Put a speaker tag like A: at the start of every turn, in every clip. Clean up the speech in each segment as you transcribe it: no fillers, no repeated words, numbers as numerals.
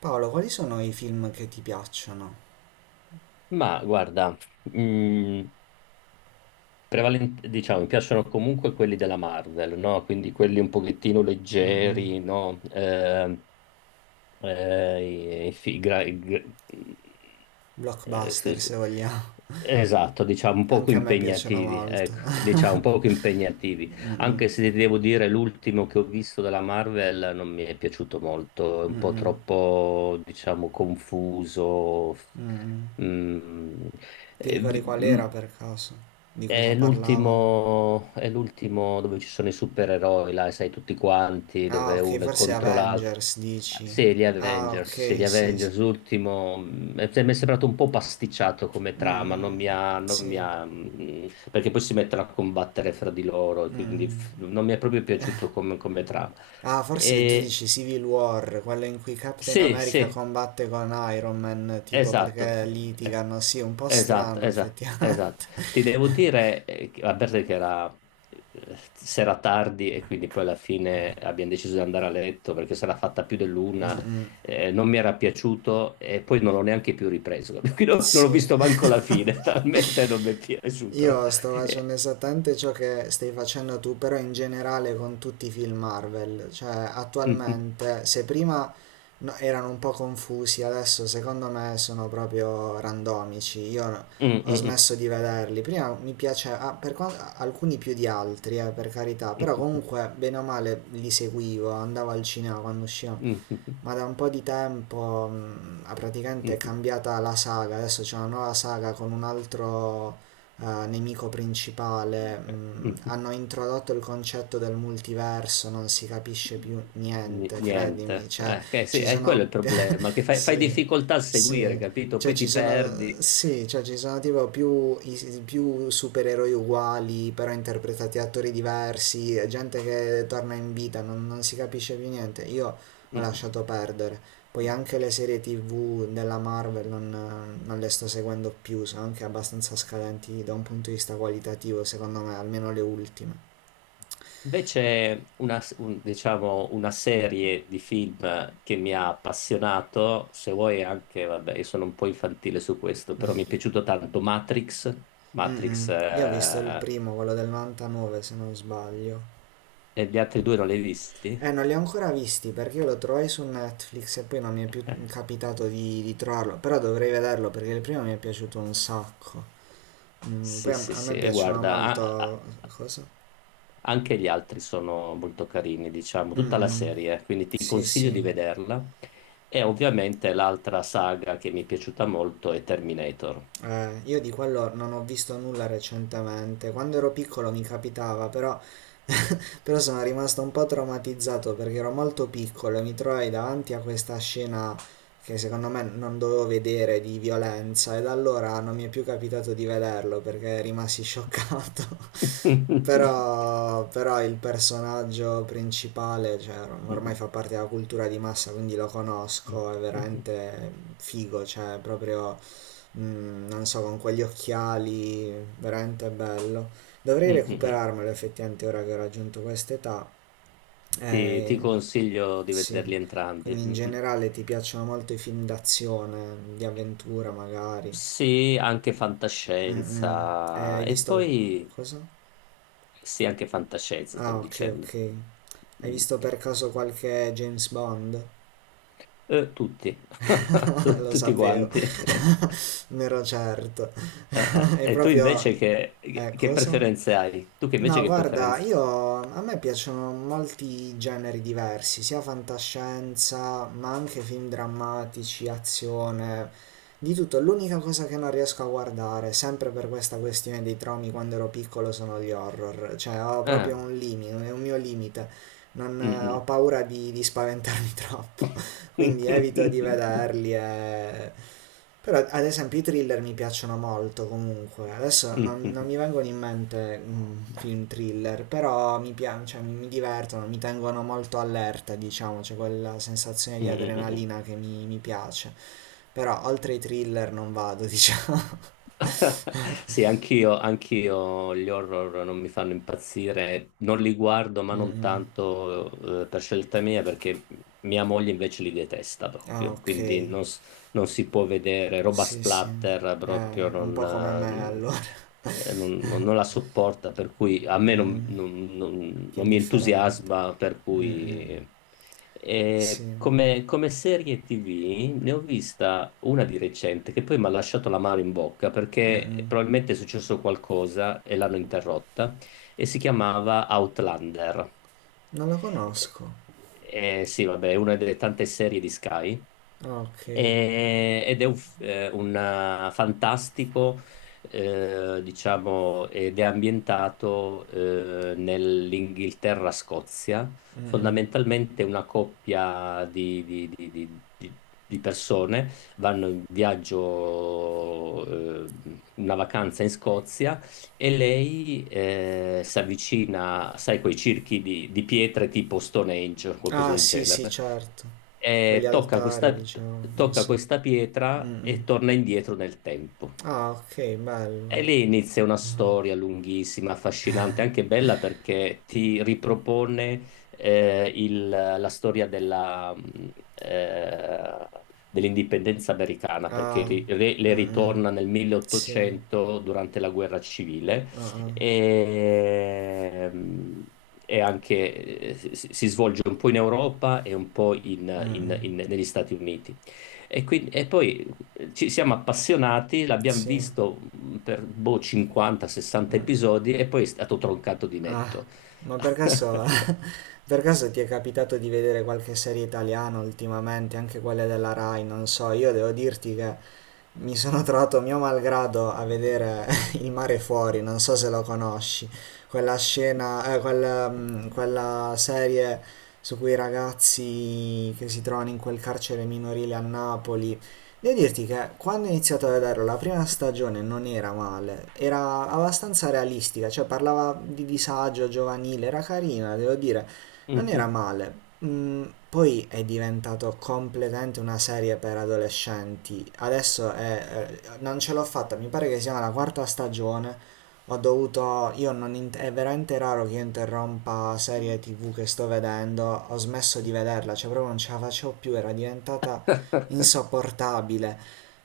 A: Paolo, quali sono i film che ti piacciono?
B: Ma guarda, mm, diciamo, mi piacciono comunque quelli della Marvel, no? Quindi quelli un pochettino
A: Mm-mm.
B: leggeri, no? Eh, i- i- gra- i- gra- sì,
A: Blockbuster,
B: sì.
A: se vogliamo.
B: Esatto, diciamo un poco
A: Anche a me piacciono
B: impegnativi,
A: molto.
B: ecco, diciamo un poco impegnativi, anche
A: Mm-mm.
B: se ti devo dire l'ultimo che ho visto della Marvel non mi è piaciuto molto, è un po'
A: Mm-mm.
B: troppo, diciamo, confuso.
A: Mm-mm.
B: Mm,
A: Ti
B: eh,
A: ricordi
B: vi-
A: qual
B: mm,
A: era per caso? Di cosa parlavano?
B: è l'ultimo dove ci sono i supereroi, là, sai, tutti quanti,
A: Ah,
B: dove
A: ok,
B: uno è
A: forse
B: contro l'altro.
A: Avengers, dici. Ah,
B: Sì, gli
A: ok, sì, sì.
B: Avengers, l'ultimo, mi è sembrato un po' pasticciato come trama, non
A: Mm-mm.
B: mi ha, non mi
A: Sì.
B: ha, mm, perché poi si mettono a combattere fra di loro, e quindi
A: Mm-mm.
B: non mi è proprio piaciuto come, come trama.
A: Ah, forse tu
B: E-
A: dici Civil War, quello in cui Captain
B: sì,
A: America
B: sì,
A: combatte con Iron Man, tipo
B: esatto.
A: perché
B: Eh,
A: litigano. Sì, un po'
B: Esatto,
A: strano,
B: esatto,
A: effettivamente.
B: esatto. Ti devo dire, a parte che era sera tardi e quindi poi alla fine abbiamo deciso di andare a letto perché sarà fatta più dell'una, non mi era piaciuto e poi non l'ho neanche più ripreso. Quindi non, non ho
A: Sì,
B: visto manco la fine, talmente non mi è piaciuto.
A: io sto facendo
B: Eh,
A: esattamente ciò che stai facendo tu, però in generale con tutti i film Marvel, cioè
B: mm,
A: attualmente se prima erano un po' confusi. Adesso secondo me sono proprio randomici, io
B: mm,
A: ho
B: mm,
A: smesso di vederli, prima mi piaceva, ah, alcuni più di altri, per carità, però
B: mm,
A: comunque bene o male li seguivo, andavo al cinema quando uscivano,
B: mm, mm,
A: ma da un po' di tempo ha praticamente è
B: mm,
A: cambiata la saga, adesso c'è una nuova saga con un altro nemico principale.
B: mm, mm.
A: Hanno introdotto il concetto del multiverso, non si capisce più niente, credimi,
B: Niente,
A: cioè
B: sì,
A: ci
B: è quello
A: sono...
B: il problema, che fai, fai
A: sì,
B: difficoltà a seguire,
A: sì,
B: capito?
A: cioè
B: Poi ti perdi.
A: sì, cioè ci sono tipo più, più supereroi uguali, però interpretati da attori diversi, gente che torna in vita, non si capisce più niente, io
B: Mm,
A: ho
B: mm.
A: lasciato perdere. Poi anche
B: mm.
A: le serie TV della Marvel non le sto seguendo più, sono anche abbastanza scadenti da un punto di vista qualitativo, secondo me, almeno le ultime.
B: Invece una, diciamo, una serie di film che mi ha appassionato, se vuoi anche, vabbè, io sono un po' infantile su questo, però mi è piaciuto tanto Matrix, Matrix,
A: Mm-mm. Io ho visto il
B: eh,
A: primo, quello del 99 se non sbaglio.
B: E gli altri due non li hai visti?
A: Non li ho ancora visti perché io lo trovai su Netflix e poi non mi è più capitato di trovarlo, però dovrei vederlo perché il primo mi è piaciuto un sacco. Poi
B: Sì,
A: a,
B: sì,
A: a
B: sì,
A: me
B: e
A: piacciono
B: guarda, a-
A: molto.
B: a-
A: Cosa?
B: anche gli altri sono molto carini, diciamo, tutta la
A: Mm-mm.
B: serie, quindi ti
A: Sì,
B: consiglio
A: sì.
B: di vederla. E ovviamente l'altra saga che mi è piaciuta molto è Terminator.
A: Io di quello non ho visto nulla recentemente. Quando ero piccolo mi capitava, però sono rimasto un po' traumatizzato perché ero molto piccolo e mi trovai davanti a questa scena che secondo me non dovevo vedere di violenza e da allora non mi è più capitato di vederlo perché rimasi scioccato. Però, il personaggio principale, cioè, ormai fa parte della cultura di massa, quindi lo conosco, è veramente figo, cioè, proprio, non so, con quegli occhiali, veramente bello. Dovrei recuperarmelo effettivamente ora che ho raggiunto quest'età.
B: Ti
A: Eh,
B: consiglio di
A: sì,
B: vederli entrambi.
A: quindi in
B: Mm.
A: generale ti piacciono molto i film d'azione, di avventura magari.
B: Sì, anche
A: Mm, mm.
B: fantascienza.
A: Hai
B: E
A: visto,
B: poi
A: cosa?
B: sì, anche fantascienza,
A: Ah,
B: stavo
A: ok,
B: dicendo.
A: ok. Hai
B: Mm.
A: visto per caso qualche James Bond?
B: Tutti,
A: Lo
B: Tutti
A: sapevo,
B: quanti.
A: ne ero certo. È
B: Eh. E tu
A: proprio.
B: invece che
A: Cosa?
B: preferenze hai? Tu che invece
A: No,
B: che
A: guarda,
B: preferenze?
A: io a me piacciono molti generi diversi, sia fantascienza, ma anche film drammatici, azione, di tutto. L'unica cosa che non riesco a guardare, sempre per questa questione dei traumi quando ero piccolo, sono gli horror. Cioè, ho
B: Ah,
A: proprio un limite, è un mio limite. Non,
B: mm,
A: ho
B: mm.
A: paura di spaventarmi troppo, quindi evito di vederli. Però ad esempio i thriller mi piacciono molto comunque. Adesso
B: Mm,
A: non,
B: mm, mm,
A: non mi
B: mm.
A: vengono in mente film thriller, però mi piacciono, cioè, mi divertono, mi tengono molto allerta, diciamo, c'è quella sensazione
B: mm.
A: di
B: mm, mm.
A: adrenalina che mi piace. Però oltre i thriller non vado, diciamo.
B: Sì, anch'io, anch'io gli horror non mi fanno impazzire, non li guardo, ma
A: Mm,
B: non
A: mm.
B: tanto per scelta mia, perché mia moglie invece li detesta
A: Ah,
B: proprio,
A: ok.
B: quindi non, non si può vedere roba
A: Sì, sì.
B: splatter, proprio
A: È un po' come
B: non,
A: me
B: eh,
A: allora.
B: non la sopporta, per cui a
A: Mm,
B: me non,
A: mm. Che
B: non mi
A: indifferente.
B: entusiasma, per
A: Mm, mm.
B: cui
A: Sì.
B: come, come serie TV ne ho vista una di recente che poi mi ha lasciato la mano in bocca perché
A: Mm-mm.
B: probabilmente è successo qualcosa e l'hanno interrotta e si chiamava Outlander.
A: Non la
B: Eh,
A: conosco.
B: sì, vabbè, è una delle tante serie di Sky
A: Ah, ok.
B: ed è un, fantastico, diciamo, ed è ambientato nell'Inghilterra-Scozia,
A: Mm-mm.
B: fondamentalmente una coppia di, di persone vanno in viaggio, una vacanza in Scozia e lei si avvicina, sai, quei circhi di pietre tipo Stone Age o qualcosa
A: Ah,
B: del
A: sì,
B: genere,
A: sì, certo. Quegli
B: e
A: altari, diciamo, non
B: tocca
A: so.
B: questa pietra
A: Mm-mm.
B: e torna indietro nel tempo.
A: Ah, ok, bello.
B: E lì inizia una storia lunghissima, affascinante, anche bella perché ti ripropone la storia della, dell'indipendenza americana, perché
A: Ah,
B: le
A: mm-mm.
B: ritorna nel
A: Sì.
B: 1800 durante la guerra civile
A: Ah, ah.
B: e, mh, e anche si, si svolge un po' in Europa e un po'
A: Mm-mm.
B: negli Stati Uniti. E poi ci siamo appassionati, l'abbiamo
A: Sì.
B: visto per boh, 50-60
A: Mm.
B: episodi e poi è stato troncato di
A: Ah,
B: netto.
A: ma per caso Per caso ti è capitato di vedere qualche serie italiana ultimamente, anche quelle della Rai? Non so, io devo dirti che mi sono trovato mio malgrado a vedere Il mare fuori, non so se lo conosci, quella scena, quella, mm, quella serie su quei ragazzi che si trovano in quel carcere minorile a Napoli. Devo dirti che quando ho iniziato a vederlo la prima stagione non era male, era abbastanza realistica, cioè parlava di disagio giovanile, era carina, devo dire, non era
B: Mhm.
A: male. Poi è diventato completamente una serie per adolescenti. Adesso non ce l'ho fatta, mi pare che sia la quarta stagione. Ho dovuto, io non int- è veramente raro che io interrompa serie TV che sto vedendo. Ho smesso di vederla, cioè proprio non ce la facevo più, era diventata insopportabile.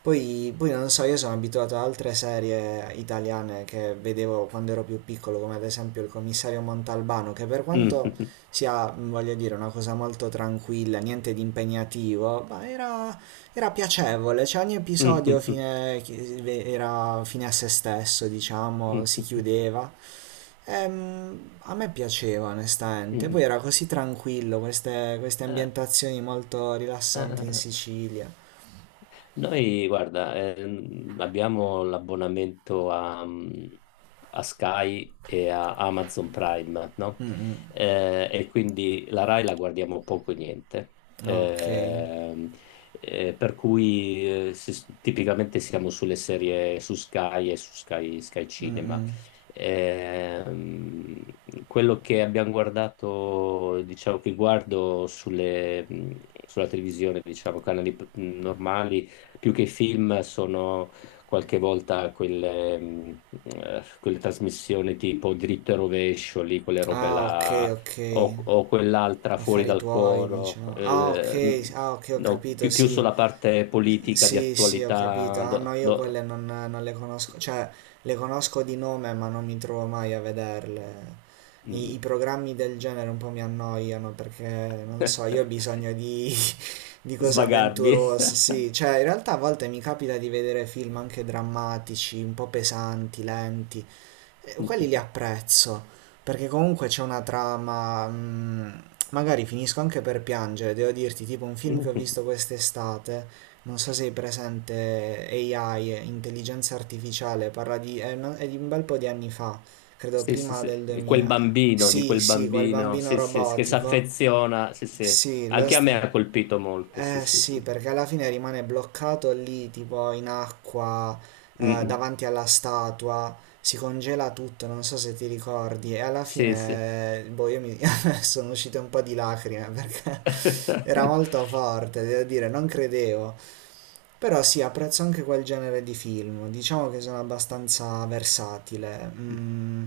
A: Poi, non so, io sono abituato ad altre serie italiane che vedevo quando ero più piccolo, come ad esempio il commissario Montalbano, che per quanto sia, voglio dire, una cosa molto tranquilla, niente di impegnativo, ma era piacevole, cioè ogni episodio
B: Mhm.
A: era fine a se stesso, diciamo,
B: Mhm.
A: si
B: Mhm. Mhm.
A: chiudeva. A me piaceva onestamente, poi era così tranquillo, queste
B: Eh,
A: ambientazioni molto rilassanti
B: eh,
A: in
B: eh.
A: Sicilia.
B: Noi, guarda, abbiamo l'abbonamento a, a Sky e a Amazon Prime, no? E quindi la Rai la guardiamo poco e niente.
A: Ah, ok.
B: Ehm, per cui tipicamente siamo sulle serie su Sky e su Sky, Sky Cinema. Ehm, quello che abbiamo guardato, diciamo che guardo sulle, sulla televisione, diciamo, canali normali più che i film sono qualche volta quelle, quelle trasmissioni tipo Dritto e Rovescio, lì, quelle robe
A: Ah, ok,
B: là,
A: ok.
B: o, o quell'altra fuori
A: Affari
B: dal
A: tuoi,
B: coro,
A: diciamo. Ah, ok, ah, ok, ho
B: no,
A: capito,
B: più, più
A: sì.
B: sulla parte politica di
A: Sì, sì, ho capito.
B: attualità,
A: Ah, no, io quelle non le conosco, cioè le conosco di nome, ma non mi trovo mai a vederle. I
B: mm,
A: programmi del genere un po' mi annoiano perché non so, io ho bisogno di cose
B: svagarmi.
A: avventurose, sì, cioè in realtà a volte mi capita di vedere film anche drammatici, un po' pesanti, lenti, quelli li apprezzo, perché comunque c'è una trama, magari finisco anche per piangere, devo dirti, tipo un film che ho visto quest'estate, non so se hai presente AI, intelligenza artificiale, parla di, è di un bel po' di anni fa, credo
B: Sì, sì,
A: prima
B: sì.
A: del
B: E
A: 2000.
B: di
A: Sì,
B: quel
A: sì, quel
B: bambino,
A: bambino
B: sì, sì, che si
A: robotico,
B: affeziona, sì, sì.
A: sì, lo
B: Anche a me ha
A: sta.
B: colpito molto, sì,
A: Eh
B: sì, sì.
A: sì, perché alla fine rimane bloccato lì, tipo in acqua,
B: Mm, mm.
A: davanti alla statua, si congela tutto, non so se ti ricordi, e alla
B: Sì, sì.
A: fine, boh, io mi sono uscite un po' di lacrime perché era molto forte, devo dire, non credevo. Però sì, apprezzo anche quel genere di film, diciamo che sono abbastanza versatile.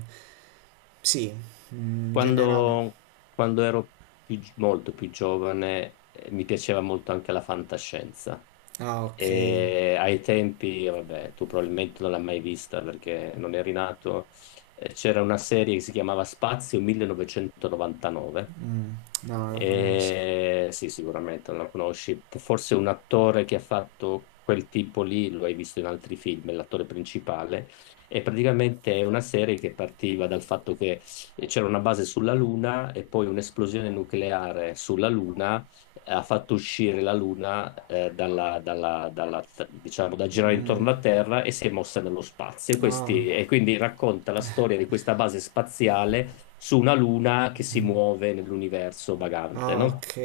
A: Sì, in generale.
B: Quando, quando ero molto più giovane, mi piaceva molto anche la fantascienza.
A: Ah, ok.
B: E ai tempi, vabbè, tu probabilmente non l'hai mai vista perché non eri nato, c'era una serie che si chiamava Spazio 1999.
A: Mm, no, non lo conosco.
B: Sì, sicuramente non la conosci. Forse un attore che ha fatto quel tipo lì, lo hai visto in altri film, è l'attore principale. E praticamente è una serie che partiva dal fatto che c'era una base sulla Luna e poi un'esplosione nucleare sulla Luna ha fatto uscire la Luna dalla, diciamo, da
A: Mm,
B: girare intorno alla
A: mm.
B: Terra e si è mossa nello spazio.
A: Ah.
B: E quindi racconta la storia di questa base spaziale su una luna che si muove nell'universo vagante,
A: Ah,
B: no?
A: ok.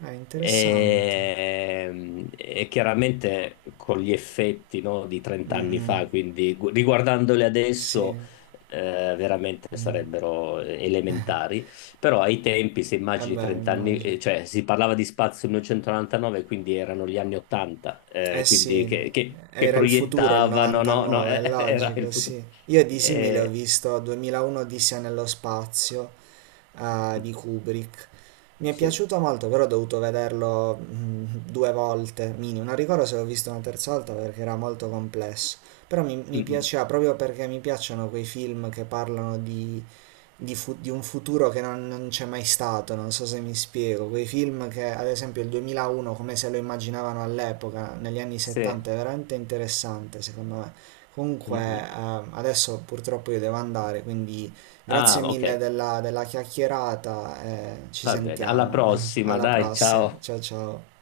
A: È interessante.
B: E chiaramente con gli effetti, no, di 30
A: Mm,
B: anni
A: mm.
B: fa, quindi riguardandoli
A: Sì.
B: adesso, veramente
A: Mm.
B: sarebbero elementari, però ai tempi, se
A: Eh
B: immagini
A: beh,
B: 30 anni,
A: immagino.
B: cioè si parlava di spazio nel 1999, quindi erano gli anni 80,
A: Eh
B: quindi
A: sì.
B: che, che
A: Era il futuro, il
B: proiettavano, no, no,
A: 99, è
B: era il
A: logico,
B: futuro.
A: sì. Io di simile ho
B: Eh,
A: visto 2001 Odissea nello spazio, di Kubrick. Mi è
B: sì.
A: piaciuto molto, però ho dovuto vederlo due volte, minimo. Non ricordo se l'ho visto una terza volta perché era molto complesso. Però mi,
B: Mm,
A: mi
B: mm.
A: piaceva proprio perché mi piacciono quei film che parlano di un futuro che non c'è mai stato, non so se mi spiego. Quei film che, ad esempio, il 2001, come se lo immaginavano all'epoca, negli anni
B: Sì.
A: 70, è veramente interessante, secondo me.
B: Mm,
A: Comunque,
B: mm.
A: adesso purtroppo io devo andare, quindi
B: Ah,
A: grazie
B: ok,
A: mille della chiacchierata e ci
B: va bene. Alla
A: sentiamo.
B: prossima,
A: Alla
B: dai,
A: prossima,
B: ciao.
A: ciao ciao.